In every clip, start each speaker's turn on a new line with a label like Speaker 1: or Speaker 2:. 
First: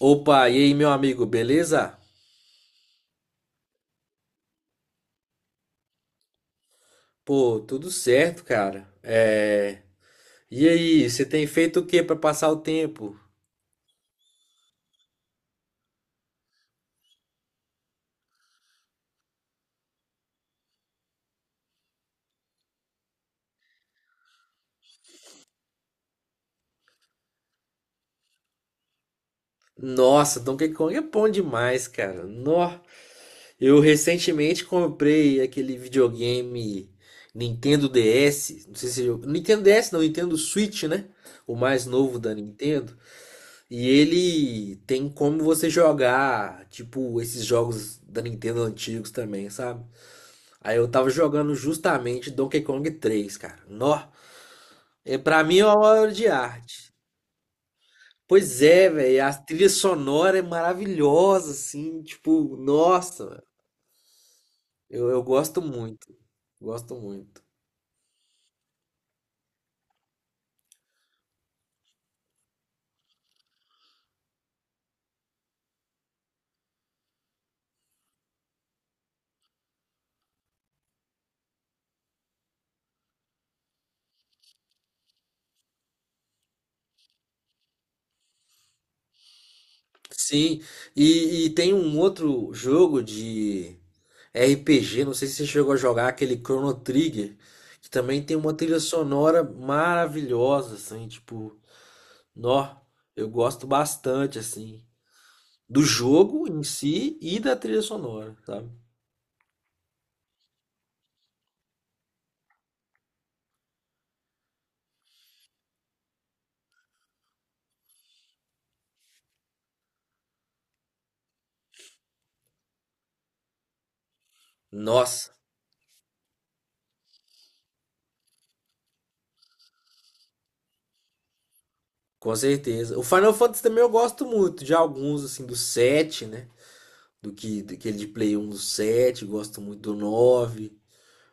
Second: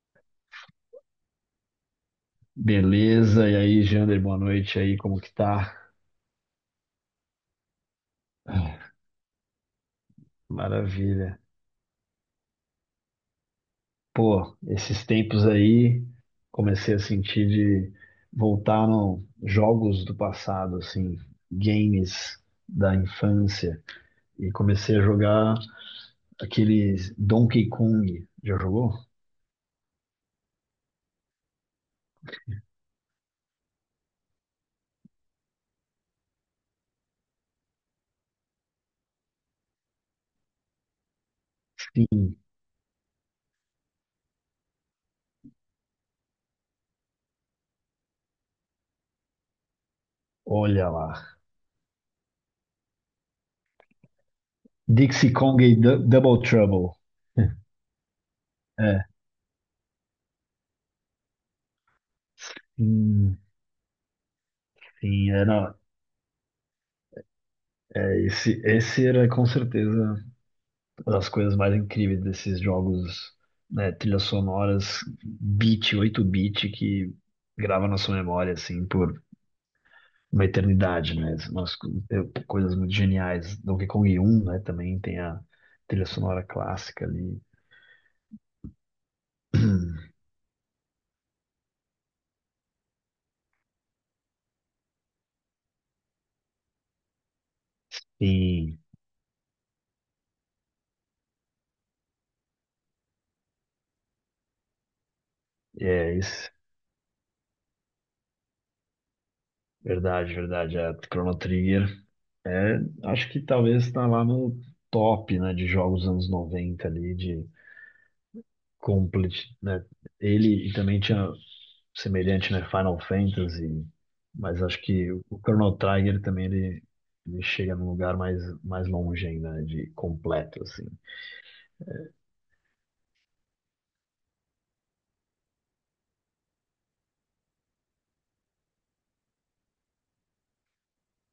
Speaker 1: Opa, e aí, meu amigo, beleza?
Speaker 2: Beleza, e aí, Jander, boa noite aí, como que tá?
Speaker 1: Pô, tudo certo,
Speaker 2: Ah,
Speaker 1: cara. E aí, você
Speaker 2: maravilha.
Speaker 1: tem feito o que pra passar o tempo?
Speaker 2: Pô, esses tempos aí, comecei a sentir de voltar no jogos do passado, assim, games da infância, e comecei a jogar aqueles Donkey Kong. Já jogou?
Speaker 1: Nossa, Donkey Kong é bom demais, cara. Nó. Eu recentemente comprei aquele videogame Nintendo DS, não sei se eu... Nintendo DS não, Nintendo Switch, né? O mais novo da
Speaker 2: Sim,
Speaker 1: Nintendo. E ele tem como você jogar, tipo, esses jogos da Nintendo antigos também, sabe? Aí
Speaker 2: olha
Speaker 1: eu tava
Speaker 2: lá.
Speaker 1: jogando justamente Donkey Kong três, cara. Nó. É,
Speaker 2: Dixie
Speaker 1: pra mim
Speaker 2: Kong
Speaker 1: é uma
Speaker 2: e
Speaker 1: obra de
Speaker 2: Double
Speaker 1: arte.
Speaker 2: Trouble.
Speaker 1: Pois é,
Speaker 2: É,
Speaker 1: velho. A trilha sonora é maravilhosa, assim. Tipo, nossa,
Speaker 2: sim,
Speaker 1: velho. Eu
Speaker 2: sim,
Speaker 1: gosto
Speaker 2: era,
Speaker 1: muito. Gosto muito.
Speaker 2: é, esse era com certeza uma das coisas mais incríveis desses jogos, né, trilhas sonoras, bit, oito bit que grava na sua memória, assim, por uma eternidade, né? Coisas muito geniais. Donkey Kong um, né, também tem a trilha sonora clássica ali.
Speaker 1: Sim. E tem um outro jogo de RPG. Não sei se você chegou a jogar aquele Chrono Trigger, que também tem uma
Speaker 2: E
Speaker 1: trilha sonora maravilhosa, assim. Tipo, nó. Eu gosto bastante, assim, do
Speaker 2: é
Speaker 1: jogo
Speaker 2: isso.
Speaker 1: em si e da trilha sonora, sabe?
Speaker 2: Verdade, verdade. É, Chrono Trigger. É, acho que talvez tá lá no top, né, de jogos dos anos 90 ali, de complete, né? Ele e também tinha semelhante, né? Final Fantasy, mas acho que o
Speaker 1: Nossa,
Speaker 2: o Chrono Trigger também ele chega num lugar mais longe ainda, né? De completo, assim.
Speaker 1: com certeza. O Final Fantasy também eu gosto muito de alguns, assim, do 7, né? Do que daquele de Play 1 do 7, gosto muito do 9,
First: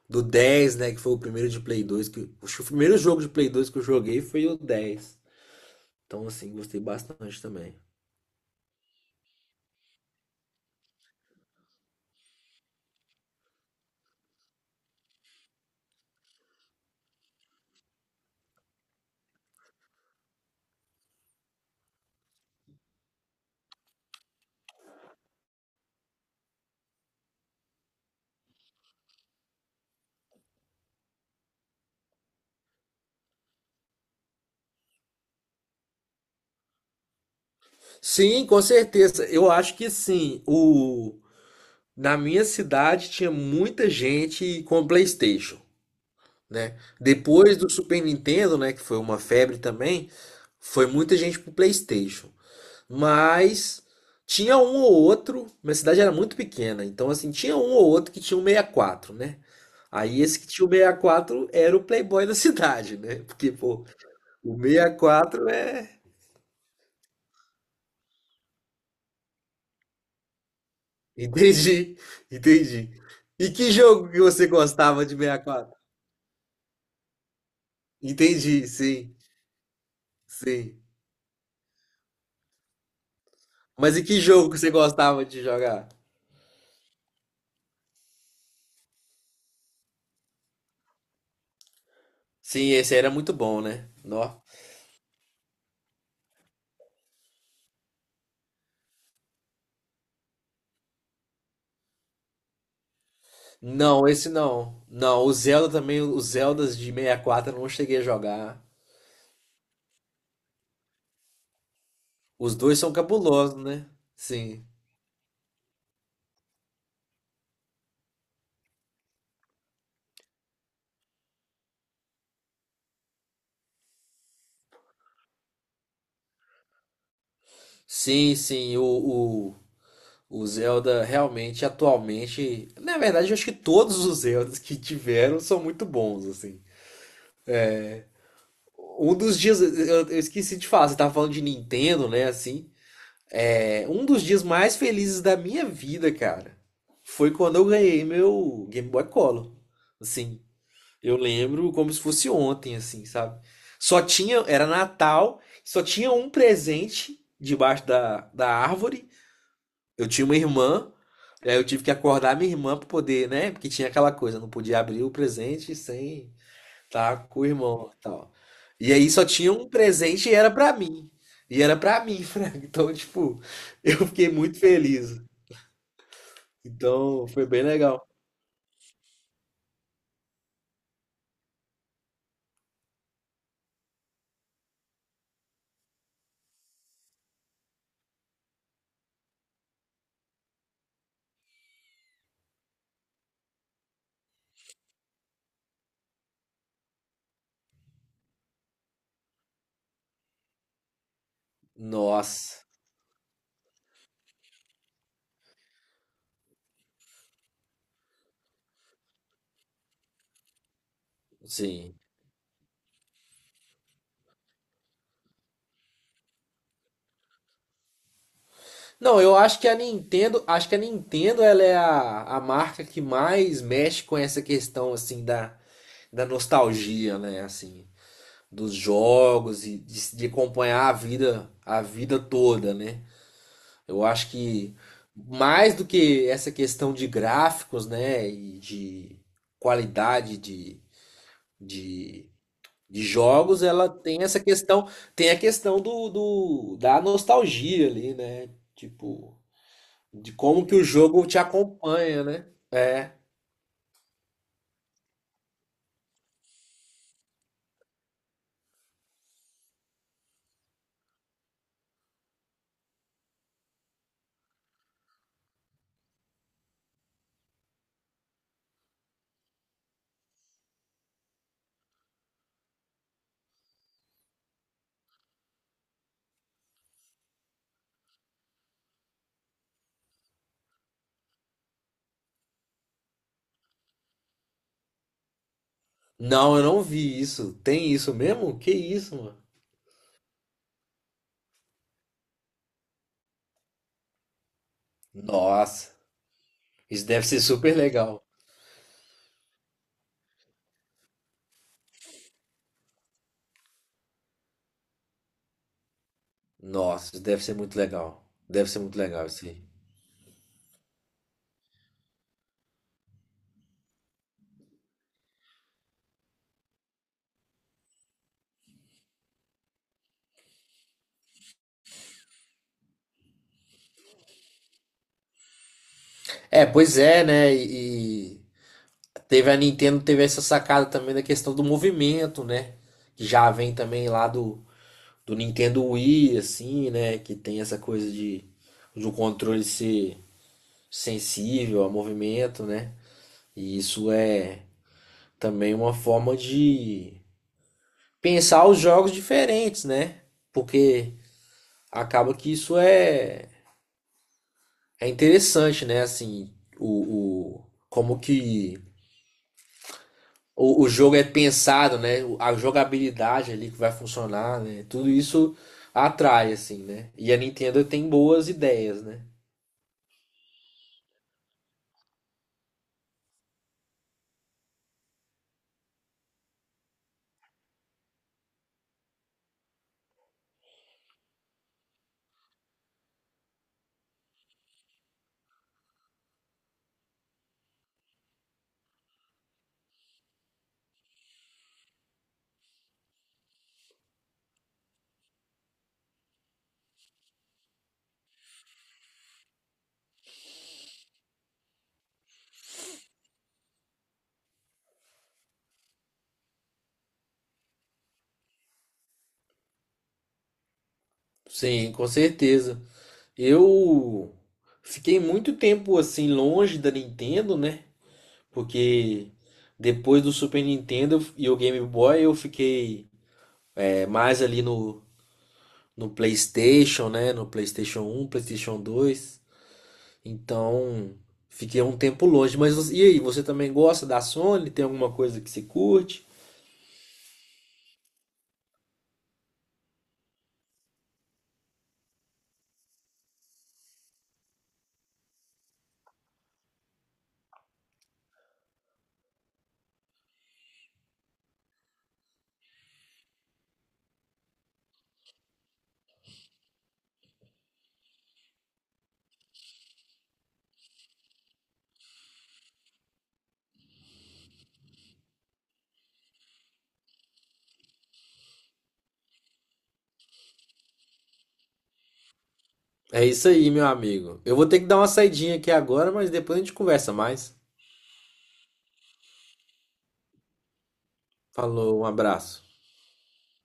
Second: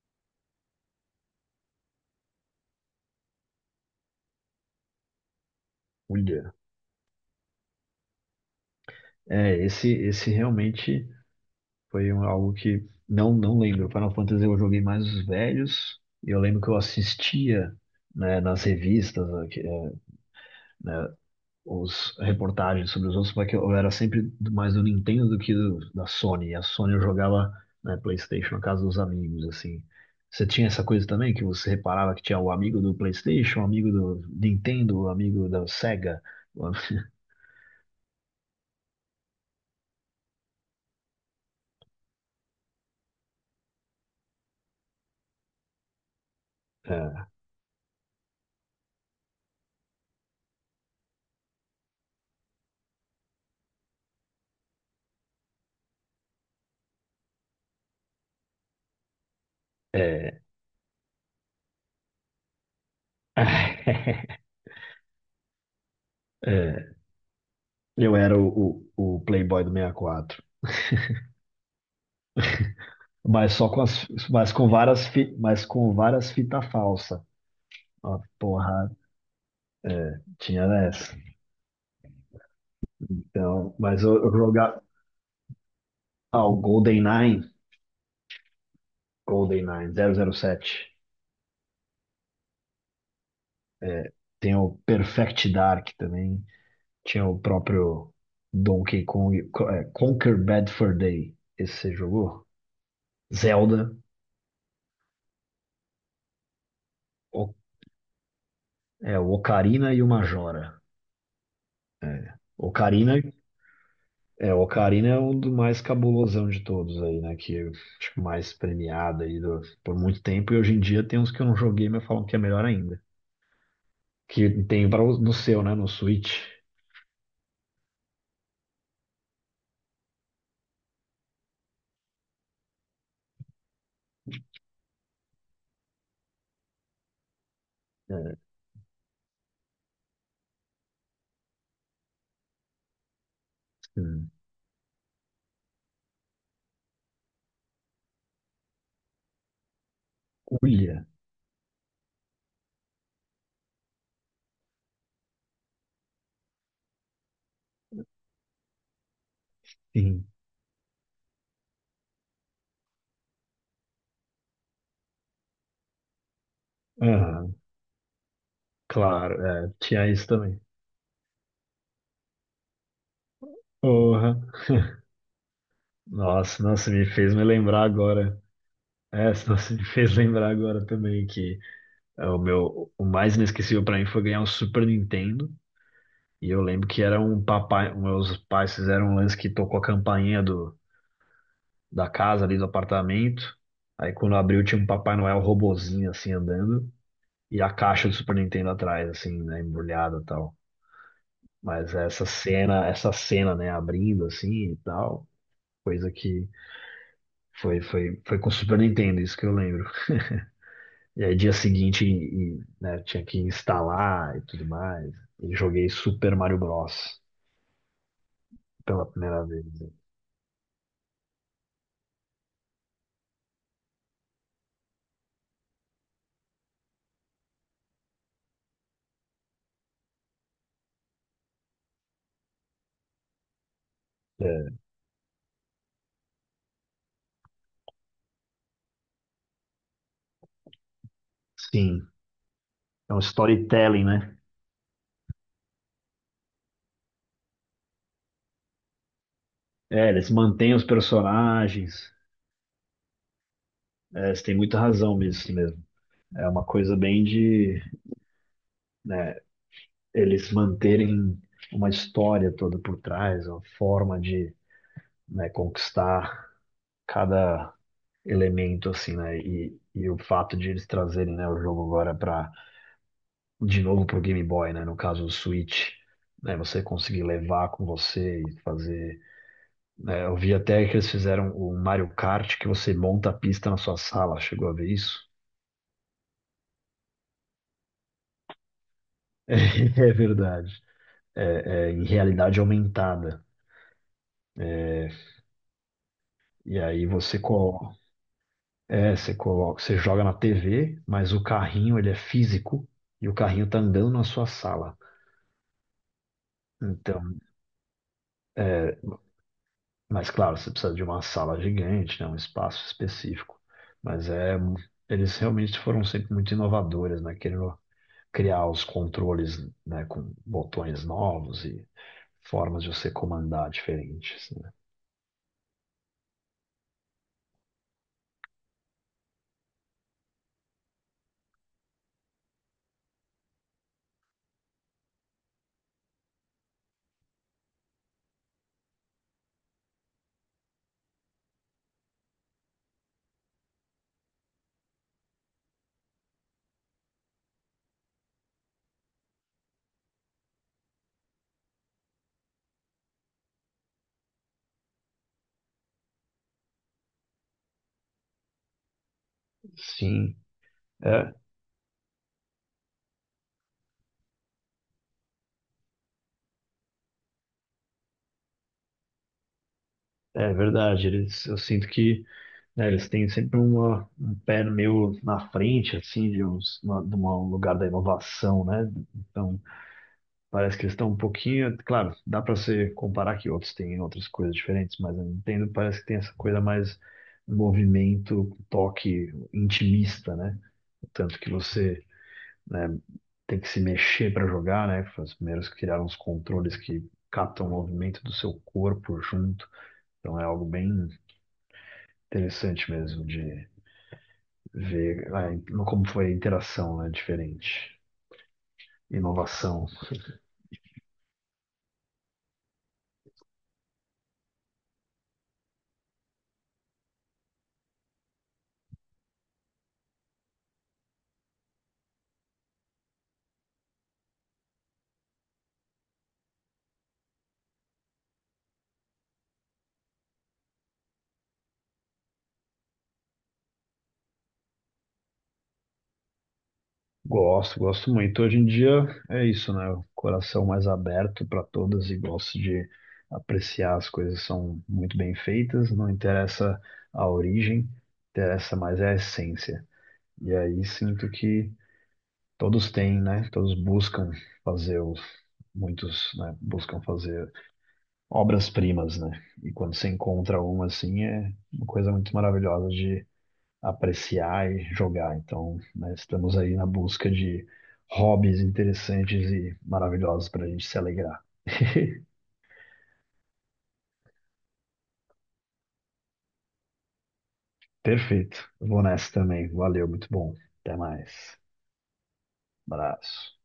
Speaker 1: do 10, né? Que foi o primeiro de Play 2. Que, acho que o primeiro jogo de Play 2 que eu joguei foi o dez. Então, assim,
Speaker 2: Olha,
Speaker 1: gostei bastante também.
Speaker 2: é, esse realmente foi algo que não, não lembro. Final Fantasy eu joguei mais os velhos, e eu lembro que eu assistia, né, nas revistas, né, os reportagens sobre os outros, porque eu era sempre mais do Nintendo do da Sony. E a Sony eu jogava na PlayStation, na casa dos amigos, assim. Você tinha essa coisa também que você reparava que tinha o amigo do PlayStation, o amigo do Nintendo, o amigo da Sega.
Speaker 1: Sim, com certeza. Eu acho que sim. Na minha cidade tinha muita gente com PlayStation, né? Depois do Super Nintendo, né, que foi uma febre também, foi muita gente pro PlayStation. Mas tinha um ou outro, minha cidade era muito pequena, então assim, tinha um ou outro que tinha um 64, né? Aí esse
Speaker 2: É,
Speaker 1: que tinha o 64 era o playboy da cidade, né?
Speaker 2: é,
Speaker 1: Porque, pô, o 64 é...
Speaker 2: é. Eu era o Playboy do 64.
Speaker 1: Entendi, entendi. E
Speaker 2: Mas só
Speaker 1: que
Speaker 2: com as,
Speaker 1: jogo que você
Speaker 2: mas com
Speaker 1: gostava
Speaker 2: várias,
Speaker 1: de
Speaker 2: mas
Speaker 1: 64?
Speaker 2: com várias fita falsa. Ó,
Speaker 1: Entendi,
Speaker 2: porra,
Speaker 1: sim,
Speaker 2: é, tinha
Speaker 1: sim.
Speaker 2: essa. Então,
Speaker 1: Mas
Speaker 2: mas
Speaker 1: e que
Speaker 2: eu
Speaker 1: jogo que você
Speaker 2: jogar.
Speaker 1: gostava de jogar?
Speaker 2: Ah, o GoldenEye, GoldenEye 007.
Speaker 1: Sim, esse aí era muito bom, né?
Speaker 2: É,
Speaker 1: Nó.
Speaker 2: tem o Perfect Dark também. Tinha o próprio Donkey Kong. É, Conquer Bad Fur Day. Esse você jogou? Zelda.
Speaker 1: Não, esse não. Não, o Zelda também, os Zeldas de 64
Speaker 2: O,
Speaker 1: eu não cheguei a jogar.
Speaker 2: é, o Ocarina e o Majora.
Speaker 1: Os dois são
Speaker 2: Ocarina.
Speaker 1: cabulosos, né?
Speaker 2: É, o
Speaker 1: Sim.
Speaker 2: Ocarina é um do mais cabulosão de todos aí, né? Que acho que mais premiado aí por muito tempo. E hoje em dia tem uns que eu não joguei, mas falam que é melhor ainda. Que tem para no seu, né? No Switch.
Speaker 1: Sim, sim, o, o Zelda realmente, atualmente... Na verdade, eu acho que todos os Zeldas que tiveram são muito bons, assim.
Speaker 2: Né.
Speaker 1: Um dos dias, eu esqueci de falar, você tava falando de Nintendo, né, assim. É, um dos
Speaker 2: Hum.
Speaker 1: dias mais felizes da minha vida, cara, foi quando eu ganhei meu Game Boy Color. Assim,
Speaker 2: Ulha,
Speaker 1: eu lembro como se fosse ontem, assim, sabe? Só tinha, era Natal, só tinha um presente debaixo da árvore. Eu
Speaker 2: sim.
Speaker 1: tinha uma irmã, aí eu tive que acordar minha irmã pra poder, né? Porque tinha aquela coisa, não podia abrir o presente sem tá com o
Speaker 2: Aham,
Speaker 1: irmão e tal. E aí só
Speaker 2: claro,
Speaker 1: tinha um
Speaker 2: é, tinha isso
Speaker 1: presente e era
Speaker 2: também.
Speaker 1: pra mim. E era pra mim, Frank. Então, tipo, eu fiquei
Speaker 2: Porra.
Speaker 1: muito feliz.
Speaker 2: Nossa, nossa, me
Speaker 1: Então,
Speaker 2: fez me
Speaker 1: foi bem
Speaker 2: lembrar
Speaker 1: legal.
Speaker 2: agora. É, nossa, me fez lembrar agora também que é, o meu, o mais inesquecível pra mim foi ganhar um Super Nintendo. E eu lembro que era um papai, meus pais fizeram um lance que tocou a campainha do, da casa ali do apartamento. Aí quando abriu tinha um Papai Noel robozinho assim andando e a caixa do Super Nintendo atrás, assim, né, embrulhada e tal. Mas essa
Speaker 1: Nossa,
Speaker 2: cena, essa cena, né, abrindo assim e tal, coisa que foi com o Super Nintendo, isso que eu lembro. E aí dia
Speaker 1: sim.
Speaker 2: seguinte, né, tinha que instalar e tudo mais. E joguei Super Mario Bros. Pela
Speaker 1: Não, eu
Speaker 2: primeira
Speaker 1: acho que a
Speaker 2: vez.
Speaker 1: Nintendo, acho que a Nintendo ela é a marca que mais mexe com essa questão assim da, da nostalgia, né, assim, dos jogos e de acompanhar a vida toda, né? Eu acho
Speaker 2: É,
Speaker 1: que mais do que essa questão de gráficos, né, e de qualidade
Speaker 2: sim,
Speaker 1: de, de
Speaker 2: é um
Speaker 1: jogos, ela
Speaker 2: storytelling,
Speaker 1: tem
Speaker 2: né?
Speaker 1: essa questão, tem a questão do, do da nostalgia ali, né? Tipo,
Speaker 2: É, eles
Speaker 1: de como
Speaker 2: mantêm
Speaker 1: que
Speaker 2: os
Speaker 1: o jogo te
Speaker 2: personagens.
Speaker 1: acompanha, né? É.
Speaker 2: É, você tem muita razão nisso mesmo. É uma coisa bem de, né, eles manterem uma história toda por trás, uma forma de, né, conquistar cada elemento, assim, né? E o fato de eles trazerem, né, o jogo agora para de novo pro Game Boy, né? No caso, o Switch, né? Você conseguir levar com você e fazer. Né, eu vi até que eles fizeram o Mario Kart que você monta a pista na sua sala. Chegou a ver isso?
Speaker 1: Não, eu não vi isso. Tem isso mesmo? Que isso, mano?
Speaker 2: É verdade. É, é, em realidade aumentada. É,
Speaker 1: Nossa,
Speaker 2: e
Speaker 1: isso
Speaker 2: aí
Speaker 1: deve
Speaker 2: você
Speaker 1: ser super
Speaker 2: coloca,
Speaker 1: legal.
Speaker 2: é, você coloca, você joga na TV, mas o carrinho ele é físico e o carrinho tá andando na sua sala.
Speaker 1: Nossa,
Speaker 2: Então
Speaker 1: isso deve ser muito legal. Deve ser
Speaker 2: é,
Speaker 1: muito legal isso aí.
Speaker 2: mas claro, você precisa de uma sala gigante, né, um espaço específico. Mas é, eles realmente foram sempre muito inovadores, né, querendo criar os controles, né, com botões novos e formas de você comandar diferentes, né.
Speaker 1: É, pois é, né? E teve a Nintendo, teve essa sacada também da questão do movimento, né? Que já vem também lá do, do Nintendo Wii, assim, né? Que tem essa coisa de um controle ser sensível ao movimento, né? E isso é também uma forma de pensar os jogos diferentes, né? Porque acaba que isso é, é interessante, né? Assim, o como que
Speaker 2: Sim,
Speaker 1: o jogo é
Speaker 2: é,
Speaker 1: pensado, né? A jogabilidade ali que vai funcionar, né? Tudo isso atrai, assim, né? E a Nintendo tem boas ideias, né?
Speaker 2: é verdade. Eles, eu sinto que, né, eles têm sempre uma, um pé meio na frente, assim, de, uns, uma, de um lugar da inovação, né? Então parece que eles estão um pouquinho, claro, dá para se comparar que outros têm outras coisas diferentes, mas a Nintendo parece que tem essa coisa mais movimento, toque intimista, né? Tanto que você, né, tem que se mexer para jogar, né? Foi os primeiros que criaram os controles que captam o movimento do seu corpo junto. Então é algo bem interessante mesmo de ver ah, como foi a interação, né? Diferente. Inovação.
Speaker 1: Sim, com certeza. Eu fiquei muito tempo assim longe da Nintendo, né? Porque depois do Super Nintendo e o Game Boy eu fiquei é, mais ali no, no PlayStation, né? No PlayStation 1, PlayStation 2. Então fiquei um tempo longe. Mas e aí, você também gosta da Sony? Tem alguma coisa que se curte?
Speaker 2: Gosto, gosto muito. Hoje em dia é isso, né? O coração mais aberto para todas e gosto de apreciar as coisas que são muito bem feitas, não interessa a origem, interessa mais é a essência. E aí sinto que todos têm, né? Todos buscam fazer os, muitos, né? Buscam fazer obras-primas, né? E quando você encontra uma assim, é uma coisa muito maravilhosa apreciar e jogar. Então, né, estamos aí na busca de hobbies interessantes e maravilhosos para a gente se alegrar.
Speaker 1: É isso aí, meu amigo. Eu vou ter que dar uma saidinha aqui agora, mas depois a gente conversa mais.
Speaker 2: Perfeito. Vou nessa também. Valeu, muito bom. Até mais.
Speaker 1: Falou, um abraço.
Speaker 2: Abraço.